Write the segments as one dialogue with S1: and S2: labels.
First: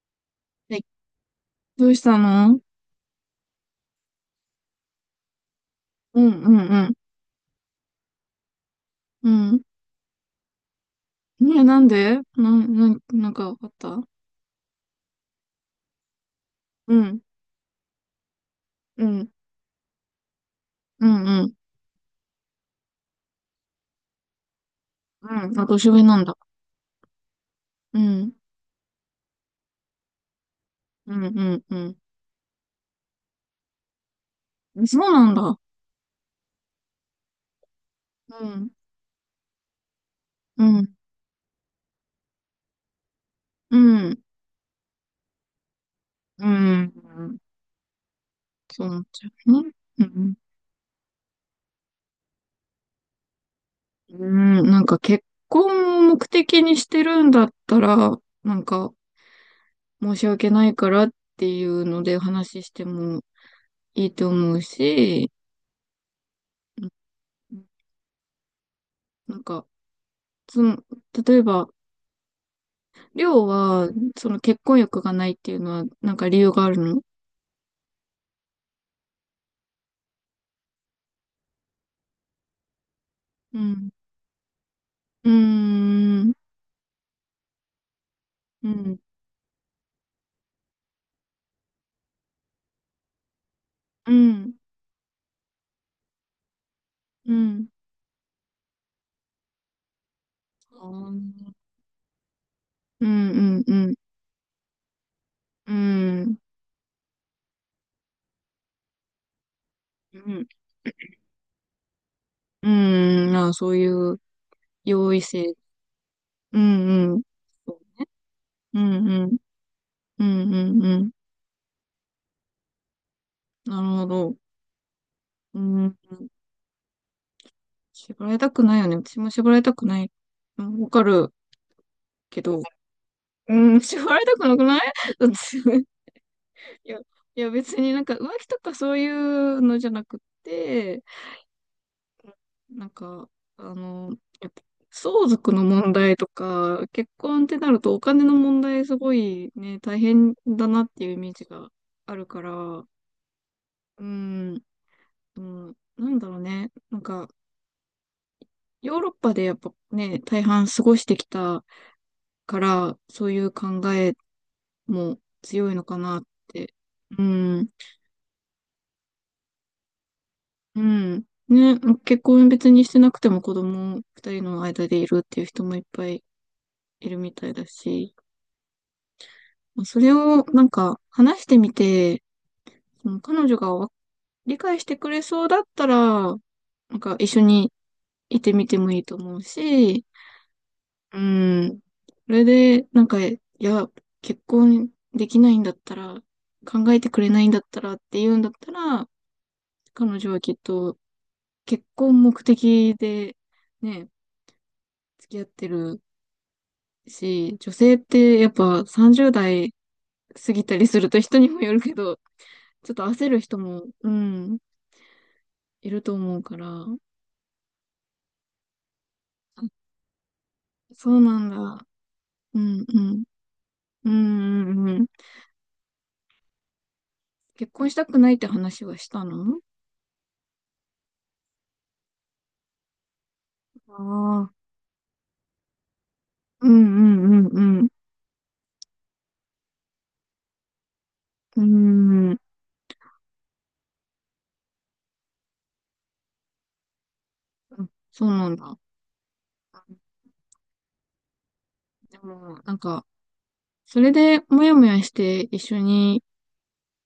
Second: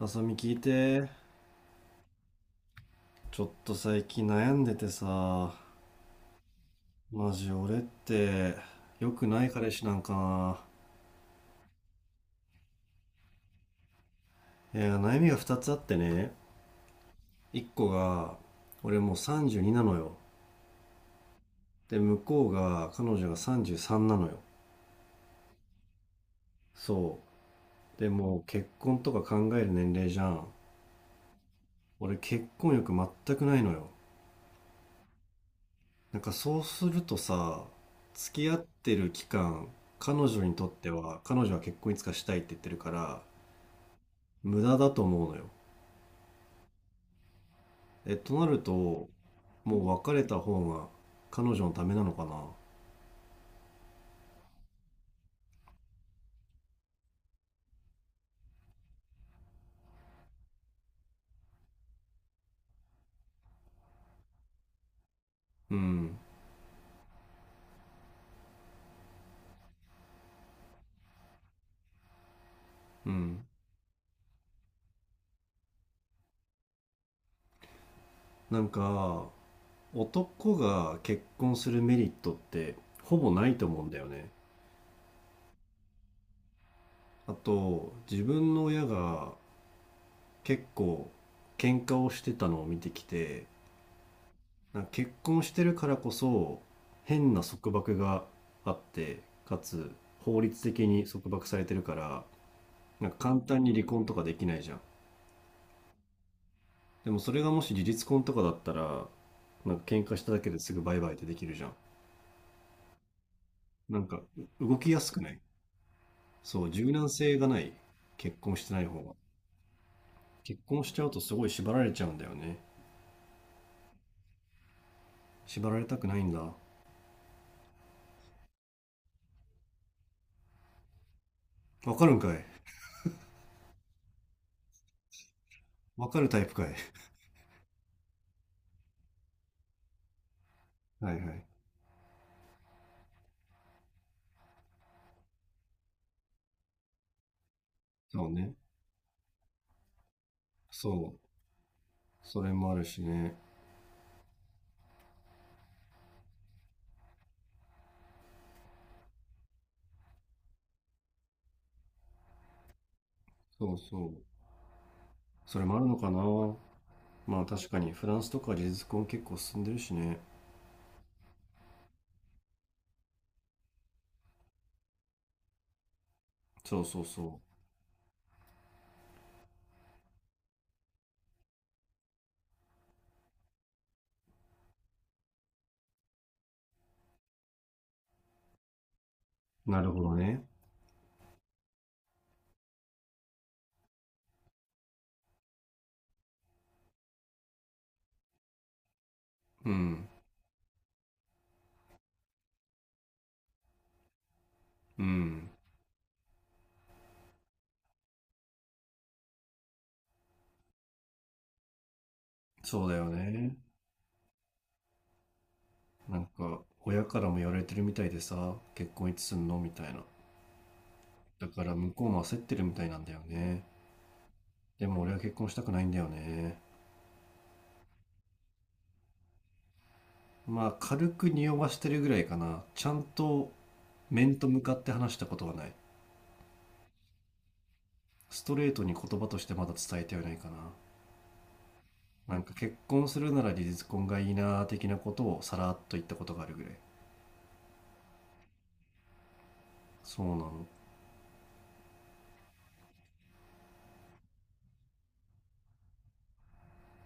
S1: あさみ、聞い
S2: え、
S1: て。
S2: どうしたの。
S1: ちょっと最近悩んでてさ。
S2: うんうん
S1: マジ俺って良く
S2: う
S1: な
S2: ん。
S1: い
S2: うん。
S1: 彼氏なんか？
S2: ねえ、なんでなんかあった。
S1: ないや、悩みが2つあってね。
S2: うん。
S1: 1個が、俺
S2: う
S1: もう
S2: ん。
S1: 32なのよ。
S2: うんうん。
S1: で向こうが、彼女が33なのよ。
S2: うん。あ、年上なんだ。
S1: そ
S2: う
S1: うで
S2: ん。
S1: もう結婚とか考える年齢じゃん。
S2: うんうんう
S1: 俺結婚欲全くないのよ。
S2: ん。そうなんだ。
S1: なんかそうするとさ、付
S2: う
S1: き合っ
S2: ん。
S1: てる期間、彼女に
S2: う
S1: とって
S2: ん。
S1: は彼女は結婚いつかしたいって言ってるから、
S2: うん。
S1: 無駄だと思うのよ。
S2: うん。
S1: となる
S2: そうなっ
S1: と、
S2: ちゃうね。
S1: もう
S2: う
S1: 別れ
S2: ん。
S1: た方が彼女のためなのかな。
S2: うん。うんなんか結婚を目的にしてるんだったら、なんか申し訳ないからっていうので話してもいいと思うし、
S1: うん、
S2: うんなんかその、例えば、
S1: う
S2: りょ
S1: ん。
S2: うは、その結婚欲がないっていうのは、なんか理由があるの。
S1: なんか、男が結婚するメリットってほぼない
S2: う
S1: と思う
S2: ん。
S1: んだよね。
S2: うーん。
S1: あと、自分の
S2: う
S1: 親
S2: ん。
S1: が結構喧嘩をしてたのを見てきて、
S2: うん。
S1: なんか結婚してるからこそ
S2: う
S1: 変な
S2: ん。
S1: 束縛があって、かつ法律
S2: あ
S1: 的に束縛
S2: ー
S1: されてるから、
S2: う
S1: なんか
S2: ん。う
S1: 簡単
S2: ん。
S1: に
S2: う
S1: 離
S2: ん。
S1: 婚とかできないじゃん。
S2: うん。
S1: でもそれがもし事実婚とかだったら、なんか喧嘩
S2: う
S1: しただ
S2: ん。
S1: けですぐバイバイってできるじゃん。
S2: うん。ああ、そうい
S1: なん
S2: う
S1: か動きやす
S2: 容
S1: く
S2: 易
S1: ない？
S2: 性。う
S1: そう、柔軟
S2: ん。うん。
S1: 性がない。結婚して
S2: う
S1: ない
S2: ん。
S1: 方が。
S2: うん。うん。
S1: 結
S2: うん
S1: 婚し
S2: う
S1: ちゃう
S2: ん
S1: とすごい縛られちゃうんだよね。
S2: なるほど。う
S1: 縛られ
S2: ん。
S1: たくないんだ。
S2: 縛られたくないよね。私も縛られたくない。うんわかる
S1: わかるんか
S2: け
S1: い。
S2: ど。うん。縛られたくなくない。
S1: わかるタイプかい。
S2: いや、いや別になんか浮気とかそういうのじゃなくっ て、
S1: はいはい。
S2: なんか、あの、やっぱ相続の問題とか、結婚ってなるとお金
S1: そう
S2: の
S1: ね。
S2: 問題すごいね、大変だなっ
S1: そ
S2: ていうイ
S1: う。
S2: メージがあるか
S1: そ
S2: ら、
S1: れもある
S2: う
S1: しね。
S2: ん、うん、なんだろうね、なんか、ヨーロッパでやっぱね、大半過ごしてきたから、そういう
S1: そう
S2: 考
S1: そ
S2: え
S1: う。
S2: も
S1: それ
S2: 強い
S1: もあ
S2: の
S1: る
S2: か
S1: のかな。
S2: なって。う
S1: まあ
S2: ん。
S1: 確かにフランスとか事実婚結構進んでるしね。
S2: うん。ね、ま結婚別にしてなくても子供二人の間でいるっていう人もいっぱい
S1: そうそう
S2: いるみ
S1: そ
S2: たいだし、まあそれをなんか話してみて、その彼女が理解してくれそうだったら、なんか一緒にいてみてもいいと思う
S1: う。なるほ
S2: し、
S1: どね。
S2: うん。それで、なんか、いや、結婚できないんだったら、考えてくれないんだったらって言うんだったら、
S1: うん。
S2: 彼女はきっと結婚目的でね、
S1: う
S2: 付き合っ
S1: ん。
S2: てるし、女性ってやっぱ30代過ぎたりすると人にもよるけど、
S1: そ
S2: ち
S1: う
S2: ょっ
S1: だ
S2: と
S1: よ
S2: 焦る
S1: ね。
S2: 人も、うん、いると
S1: なん
S2: 思うか
S1: か
S2: ら。
S1: 親からも言われてるみたいでさ、結婚いつすんの
S2: あ
S1: みたいな。
S2: そうな
S1: だ
S2: ん
S1: から
S2: だ。
S1: 向こうも焦って
S2: う
S1: るみ
S2: ん、
S1: たいな
S2: う
S1: んだよ
S2: ん。
S1: ね。
S2: うん、う
S1: で
S2: ん、う
S1: も
S2: ん。
S1: 俺は結婚したくないんだよね。
S2: 結婚したくないって話はしたの。
S1: まあ軽く匂わしてるぐらいかな、ちゃんと
S2: あ
S1: 面と
S2: あ、
S1: 向かって話したことはない。
S2: うん、うん、うん、うん。
S1: ストレートに言葉としてまだ伝えてはないかな。
S2: うん、う
S1: な
S2: ん
S1: んか結婚するなら離婚がいいなー的なことをさらっと言ったことがあるぐらい。
S2: そうなんだ。
S1: そうなの。
S2: でも、なんか、それでもやもやして一緒に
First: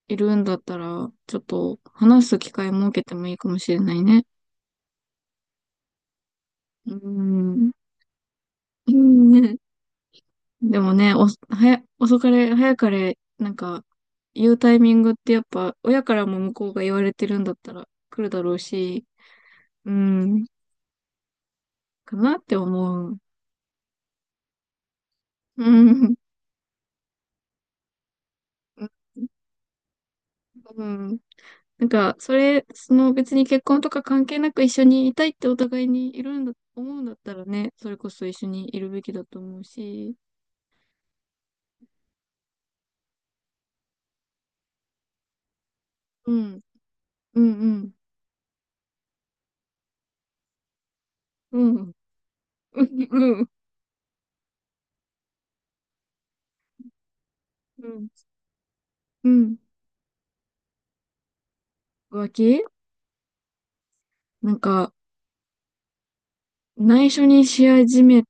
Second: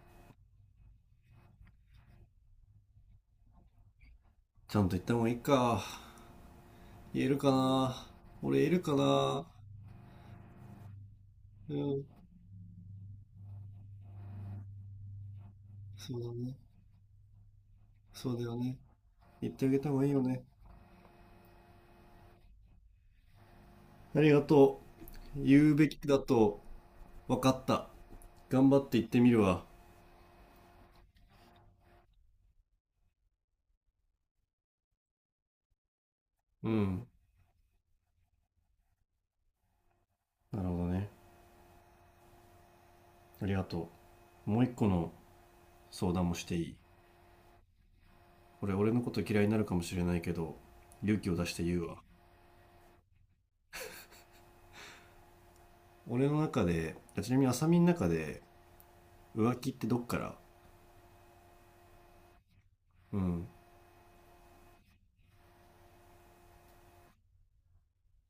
S2: いるんだったら、ちょっと話す機会設けてもいいかもしれないね。
S1: ちゃんと言った方がいいか。
S2: う
S1: 言えるか
S2: ん。
S1: な。俺言える
S2: う
S1: かな。
S2: んでもね、
S1: うん、
S2: 遅かれ、早かれ、なんか、言うタイミングってやっぱ、親か
S1: そう
S2: ら
S1: だ
S2: も向
S1: ね。
S2: こうが言われてるんだったら来る
S1: そう
S2: だ
S1: だ
S2: ろ
S1: よ
S2: う
S1: ね。
S2: し、
S1: 言ってあげた
S2: う
S1: 方がいいよね。
S2: ん、かなって思う。
S1: ありがとう。
S2: う
S1: 言うべき
S2: ん。
S1: だと分かった。頑張って言ってみるわ。
S2: うん。なんか、それ、その別に結婚とか関係なく一緒にいたいってお互いにいるんだ、
S1: う
S2: 思うん
S1: ん。
S2: だったらね、それこそ一緒にいるべきだと思うし、
S1: なるほどね。ありがとう。もう一個の相談
S2: う
S1: もして
S2: ん、
S1: いい？
S2: うん、うん、
S1: 俺のこと嫌いになるかもしれないけど、勇気を出し
S2: う
S1: て
S2: ん、
S1: 言
S2: う
S1: う
S2: ん、
S1: わ。
S2: うん、
S1: 俺の中で、ちなみに浅見の中で、
S2: うん。
S1: 浮気ってどっから？
S2: 浮気。
S1: うん。
S2: なんか、内緒にし始め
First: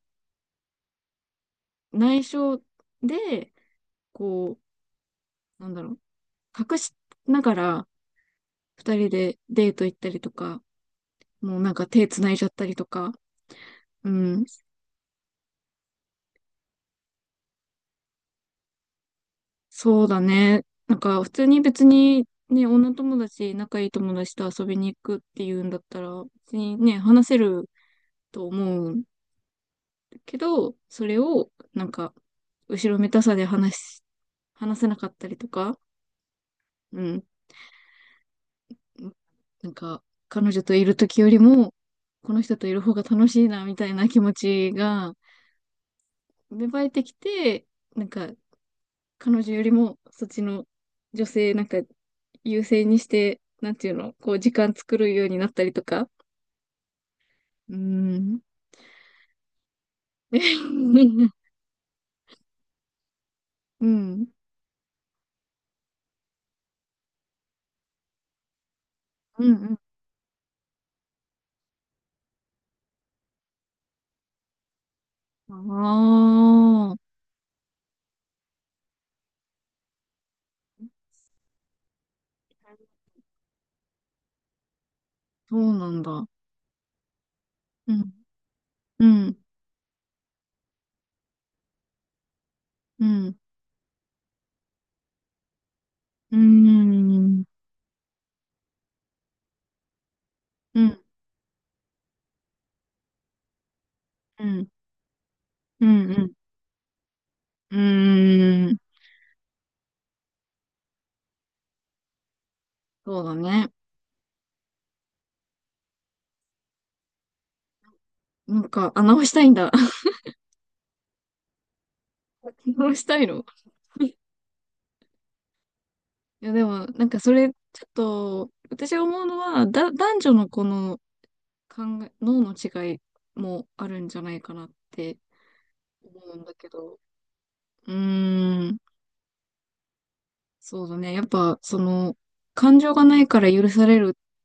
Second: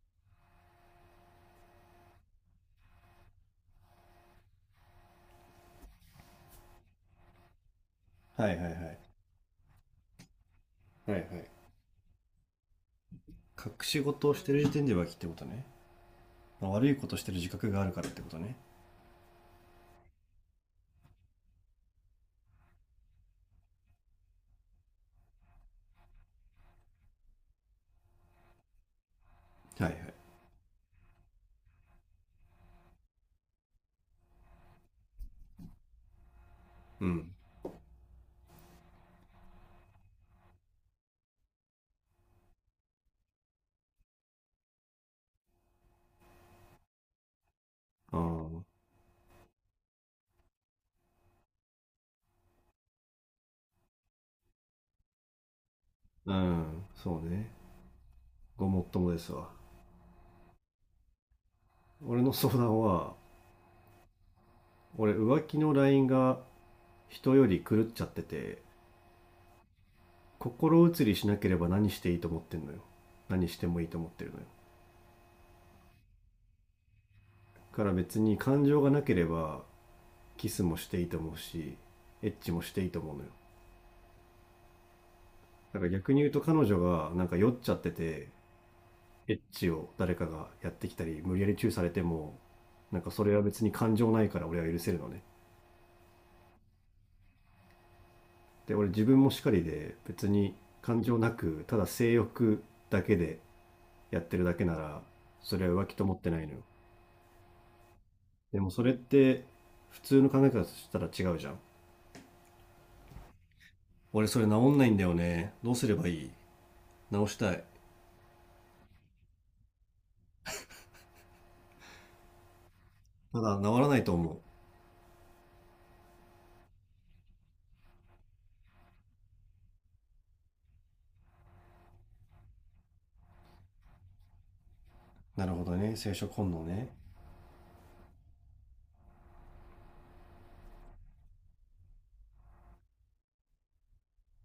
S2: 内緒で、こう、なんだろう、隠しながら
S1: はいはいはい。は
S2: 二
S1: い
S2: 人でデート行ったりとか、
S1: はい。
S2: もうなんか手繋いじゃったりとか、
S1: 隠し
S2: う
S1: 事をし
S2: ん、
S1: てる時点で浮気ってことね。まあ悪いことしてる自覚があるからってことね。
S2: そうだね。なんか普通に別にね、女友達、仲いい友達と遊びに行くっていうんだったら、別にね、話せると思う
S1: はいはい。
S2: けど、それをなんか、後ろめたさで話し、話せなかったりとか、う
S1: う
S2: ん
S1: ん。
S2: なんか、彼女といる時よりも、この人といる方が楽しいな、みたいな気持ちが芽生えてきて、なん
S1: あ
S2: か、
S1: あ。
S2: 彼女よりも、そっちの女性、なんか、優先にして、なんていうの、こう、時間作るようになったりとか。
S1: うん。そうね。
S2: うーん。
S1: ごもっともですわ。俺の相談は、
S2: うん。
S1: 俺浮気のラインが人より狂っちゃってて、
S2: うん。
S1: 心移りしなければ何していいと思ってんのよ。何してもいいと思ってるのよ。
S2: ああー、
S1: だから別に感情がなければ、キスもしていいと思うし、エッチもしていいと思うのよ。
S2: そう
S1: だか
S2: な
S1: ら
S2: ん
S1: 逆に
S2: だ。
S1: 言うと、彼女がなんか酔っちゃって
S2: うん。
S1: て、
S2: う
S1: エ
S2: ん。
S1: ッチを誰かがやってきたり無理やりチューされても、なん
S2: う
S1: かそれ
S2: ん。
S1: は別に感情ないから、俺は許せるのね。
S2: うーん。
S1: で俺自分もしかりで、別に
S2: うん。
S1: 感情なくただ性欲だけでやって
S2: う
S1: るだけ
S2: ん。
S1: なら、それは
S2: う
S1: 浮気と思って
S2: ん。
S1: ないのよ。
S2: うん。
S1: で
S2: う
S1: も
S2: ーん。
S1: それって普通の考え方としたら違うじゃん。
S2: そうだね。
S1: 俺それ治んないんだよね。どうすればいい？治したい。
S2: なんか、あ、直したいんだ。直したい
S1: た
S2: の。
S1: だ治らない
S2: い
S1: と思
S2: や、でも、なんかそれ、ちょっと、私が思うのは、男女のこの考え、脳の違いもあるんじゃないかなって
S1: う。なるほどね、生
S2: 思
S1: 殖
S2: うん
S1: 本
S2: だ
S1: 能
S2: け
S1: ね。
S2: ど、うーん、そうだね。やっぱ、その、感情がないから許されるっ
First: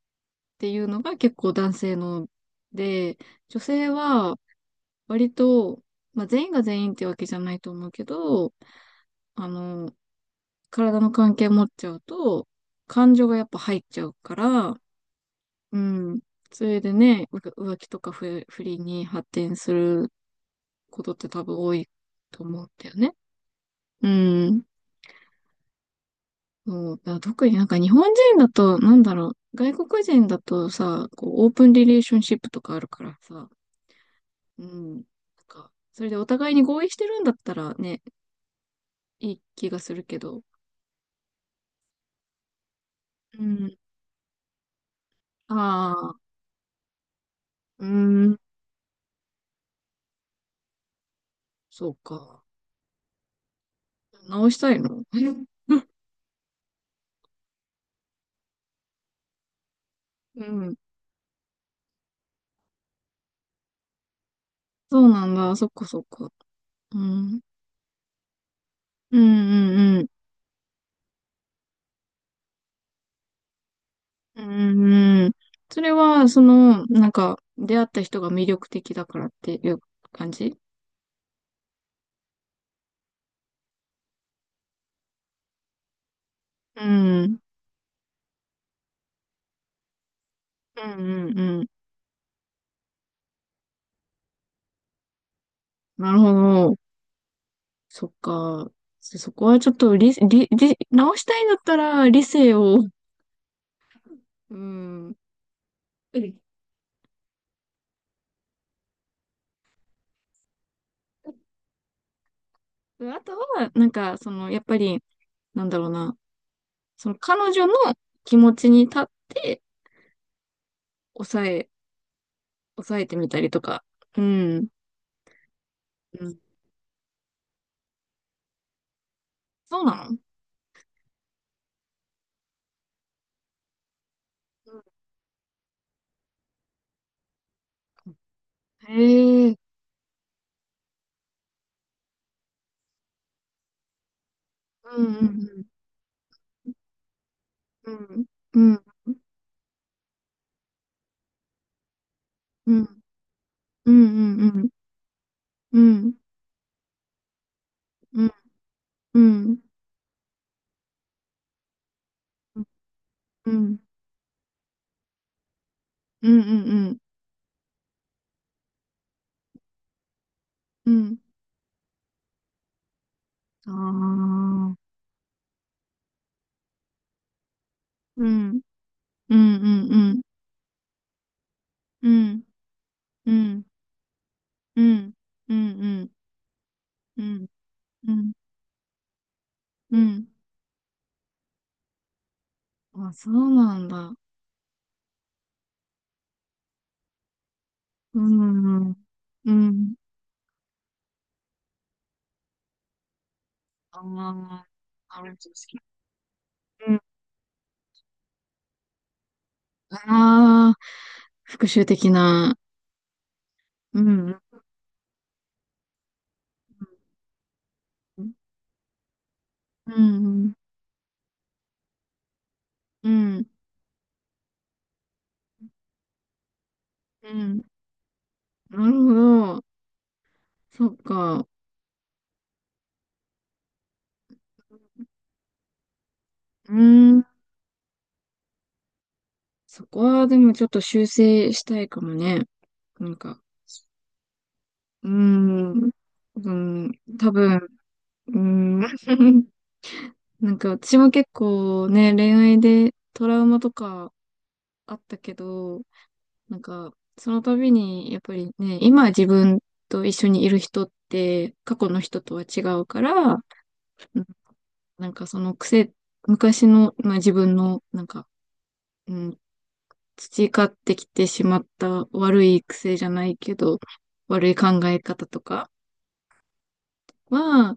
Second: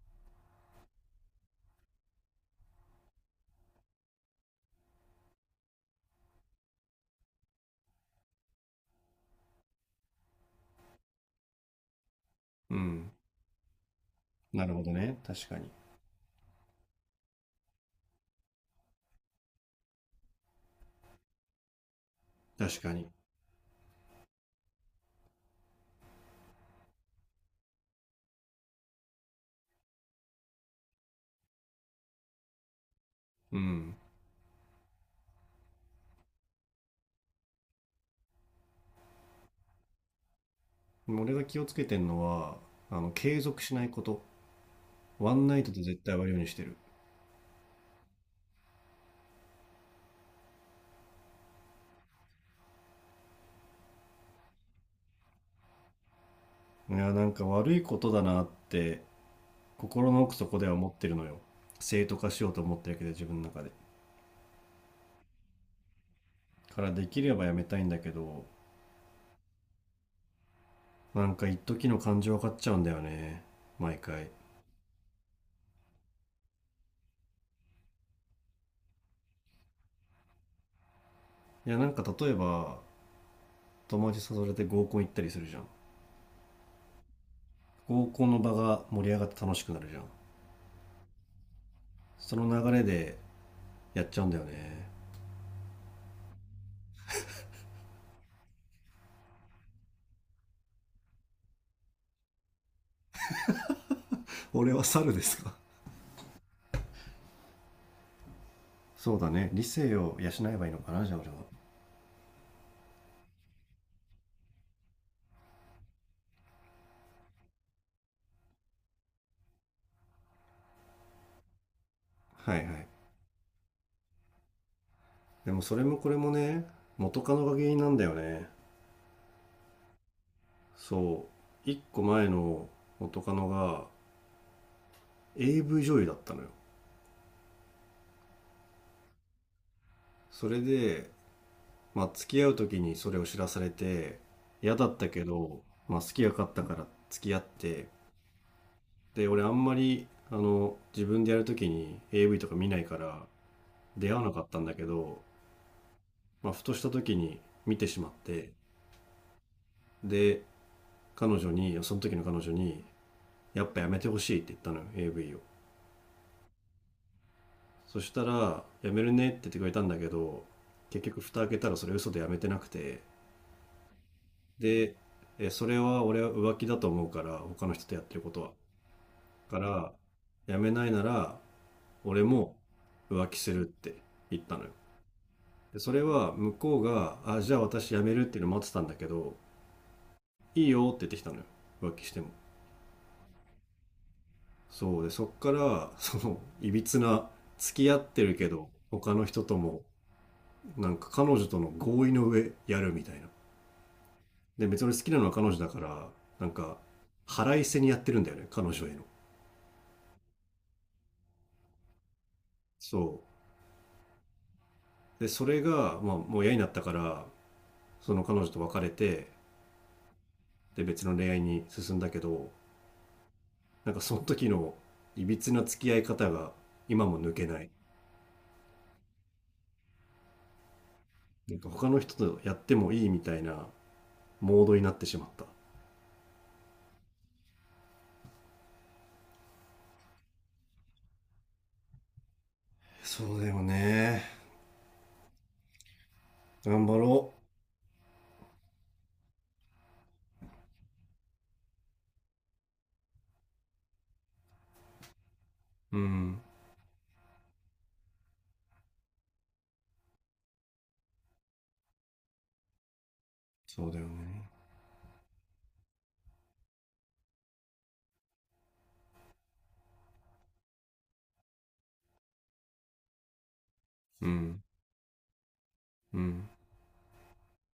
S2: ていうのが結構男性ので、女性は割と、まあ全員が全員ってわけじゃないと思うけど、あの、体の関係持っちゃうと、
S1: うん、
S2: 感情がやっぱ入っちゃうか
S1: な
S2: ら、
S1: るほどね。確かに。
S2: うん。それでね、浮気とか不倫に発展することって多分多いと思うん
S1: 確
S2: だ
S1: か
S2: よ
S1: に。
S2: ね。うん。そう、だから特になんか日本人だと、なんだろう、外国人だとさ、こう、オープンリレーションシップとかあるからさ、
S1: うん。
S2: うん。なんか、それでお互いに合意してるんだったらね、いい気がするけど。
S1: でも俺が気をつけてんのは、
S2: う
S1: 継続し
S2: ん。
S1: ないこと。ワンナイトで絶対
S2: あ
S1: 終わ
S2: あ、
S1: るようにしてる。
S2: うん、そうか。直したいの。
S1: いや、なんか悪いことだなって心の奥
S2: う
S1: 底では
S2: ん。
S1: 思ってるのよ。正当化しようと思ってるけど自分の中で。
S2: そうなんだ。そっかそっか。
S1: から
S2: う
S1: できれ
S2: ん。
S1: ばやめたいんだけど、
S2: うんうんうん。
S1: なんか一時の感情が勝っちゃうんだよね、毎回。い
S2: うんうん。それは、その、なんか、出会った人が魅力的だからっていう感じ。
S1: や、なんか、例えば友達誘われて合コン行ったりするじゃん。
S2: うん。
S1: 合コンの場が盛り上がって楽しくなるじゃん。
S2: うんうんうん。
S1: その流れでやっちゃうんだよね。
S2: なるほど。そっか。そこはちょっと理、理、理、直したいんだったら理性を。う
S1: 俺は
S2: ん。
S1: 猿
S2: う
S1: ですか。
S2: ん
S1: そうだね、理性を養えばいいのかな、じゃあ俺は。
S2: あとは、なんか、その、やっぱり、なんだろうな。その彼女の気持ちに立って抑え
S1: はいはい。
S2: 抑えてみたりとか。うん。
S1: でもそれもこれ
S2: う
S1: も
S2: ん。
S1: ね、元カノが原因なんだよね。
S2: そうなの。
S1: そう、1個前の元カノが
S2: う
S1: AV 女優だったのよ。
S2: んへえ。
S1: それでまあ付き合う時にそれを知らされて嫌だっ
S2: う
S1: たけど、
S2: ん
S1: まあ、好きが勝ったから付き合って。
S2: うんうん。うんうん
S1: で俺あんまり自分でやる時に AV とか見
S2: う
S1: ないか
S2: ん
S1: ら
S2: うん
S1: 出会わなか
S2: う
S1: ったん
S2: ん
S1: だけど、
S2: うん
S1: まあ、ふとした時に見てしまっ
S2: うん
S1: て。
S2: うんうん
S1: で彼女に、その時の彼女に
S2: う
S1: やっ
S2: ん
S1: ぱやめてほしいって言ったのよ、 AV を。
S2: うん
S1: そしたらやめるねって言ってくれたんだけど、
S2: う
S1: 結
S2: ん
S1: 局蓋開けたらそれ嘘でやめてなくて。
S2: ああ。
S1: でそれは俺は浮気だと思うから、他の人とやってる
S2: う
S1: ことは。
S2: んう
S1: か
S2: ん
S1: ら、
S2: うん
S1: 辞めないなら、
S2: う
S1: 俺
S2: ん
S1: も浮
S2: うんう
S1: 気するっ
S2: ん
S1: て言ったのよ。
S2: うんうん
S1: で、そ
S2: う
S1: れ
S2: ん
S1: は向こうが、
S2: う
S1: あ、
S2: ん
S1: じゃあ私辞
S2: う
S1: めるっ
S2: ん
S1: ていうの待ってたんだけど、
S2: うん
S1: いいよって言ってきたのよ。浮気しても。
S2: あ、そうなんだ。
S1: そうで、そっから、その、いびつな、付き合っ
S2: う
S1: てるけど、
S2: んうん
S1: 他の人
S2: う
S1: とも、
S2: ん。
S1: なんか彼女との合意の上やるみたいな。
S2: あ
S1: で、
S2: あ、
S1: 別に好きな
S2: な
S1: のは
S2: るほ
S1: 彼女だから、なんか、
S2: ど。
S1: 腹いせにやってるんだよね、彼女への。
S2: ああ、復讐的な。
S1: そ
S2: うん、
S1: う。で、それが、まあ、もう嫌になったから、そ
S2: う
S1: の
S2: ん、
S1: 彼女と別れて、
S2: うん、
S1: で別の恋愛に進んだけど、
S2: うん、うん。
S1: なんかその時のいびつな付き合い方が今も抜けない。
S2: なるほど。そっか。
S1: なんか他の人とやってもいいみたいなモードになってしまった。
S2: うん。そこはでもちょっと修正したいかもね。なん
S1: そ
S2: か、
S1: うだよね、
S2: うん、う
S1: 頑
S2: ん、
S1: 張
S2: 多
S1: ろ
S2: 分、うん、なんか私も結構ね、恋愛でトラウマとかあったけど、
S1: う。うん、
S2: なんか、その度に、やっぱりね、今自分と一緒にいる人って、過去の人とは違うから、
S1: そうだよ
S2: うん
S1: ね。
S2: なんかその癖、昔の、まあ、自分の、なんか、うん、培ってきてしまった悪い癖じゃないけど、
S1: う
S2: 悪い
S1: ん
S2: 考え方とか
S1: うん
S2: は、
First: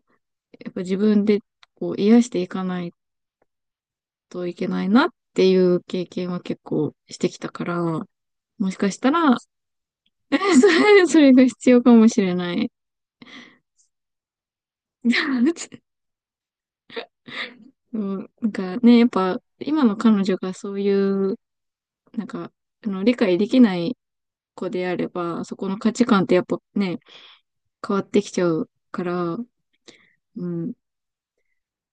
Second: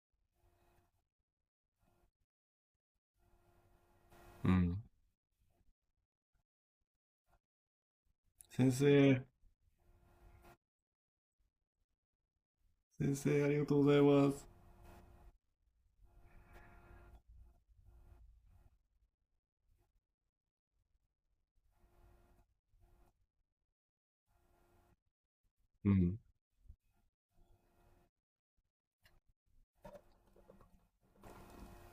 S2: やっぱ自分でこう癒していかないと
S1: う
S2: いけ
S1: ん。
S2: ないなっていう経験は結構してきたから、
S1: 先
S2: もしかした
S1: 生。
S2: ら、そそれが必要かもしれない。
S1: 先生ありがとうございます。
S2: うん、なんかね、やっぱ今の彼女がそういう、なんか、あの、理解できない子であれば、そこの
S1: う
S2: 価値
S1: ん
S2: 観ってやっぱね、変わってきちゃうから、うん、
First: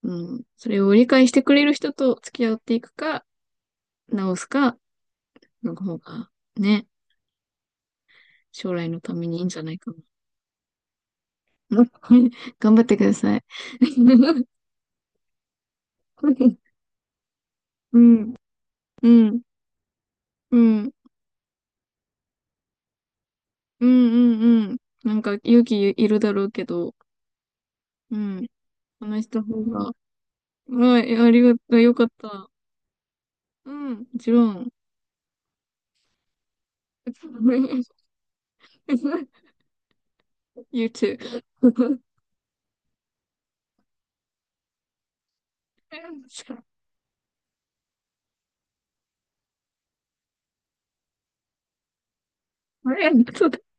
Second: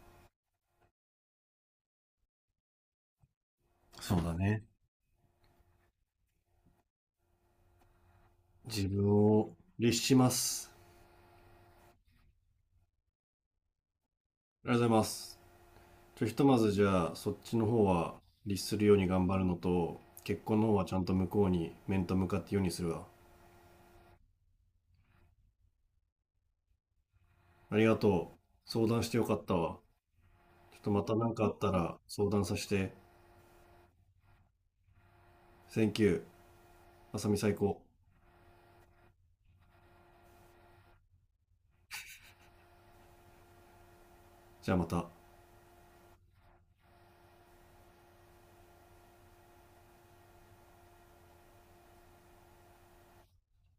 S2: うん、それを理解してくれる人と付き合っていくか、
S1: そうだ
S2: 直す
S1: ね、
S2: か、の方が、ね、将
S1: 自
S2: 来の
S1: 分
S2: ためにいいん
S1: を
S2: じゃないか
S1: 律します。
S2: な。うん。 頑張ってください。
S1: ありがとうございます。じゃあひとまず、じゃあそっちの方
S2: う
S1: は
S2: ん、
S1: 律するように
S2: うん、
S1: 頑
S2: う
S1: 張
S2: ん、
S1: るのと、結
S2: う
S1: 婚の方は
S2: ん、
S1: ちゃんと向こうに面と向かって言うようにするわ。
S2: うん、うん。なんか勇気いるだろうけど、
S1: ありが
S2: う
S1: とう。
S2: ん、
S1: 相談して
S2: 話
S1: よ
S2: し
S1: か
S2: た
S1: った
S2: 方
S1: わ。
S2: が、
S1: ちょっと
S2: は
S1: また
S2: い、あ
S1: 何
S2: り
S1: かあ
S2: が
S1: っ
S2: と
S1: た
S2: う。よ
S1: ら
S2: かっ
S1: 相談
S2: た。
S1: させて。
S2: うん、もちろん。
S1: Thank you。あさみ最高。
S2: You too.
S1: じゃあまた。
S2: ありがとう。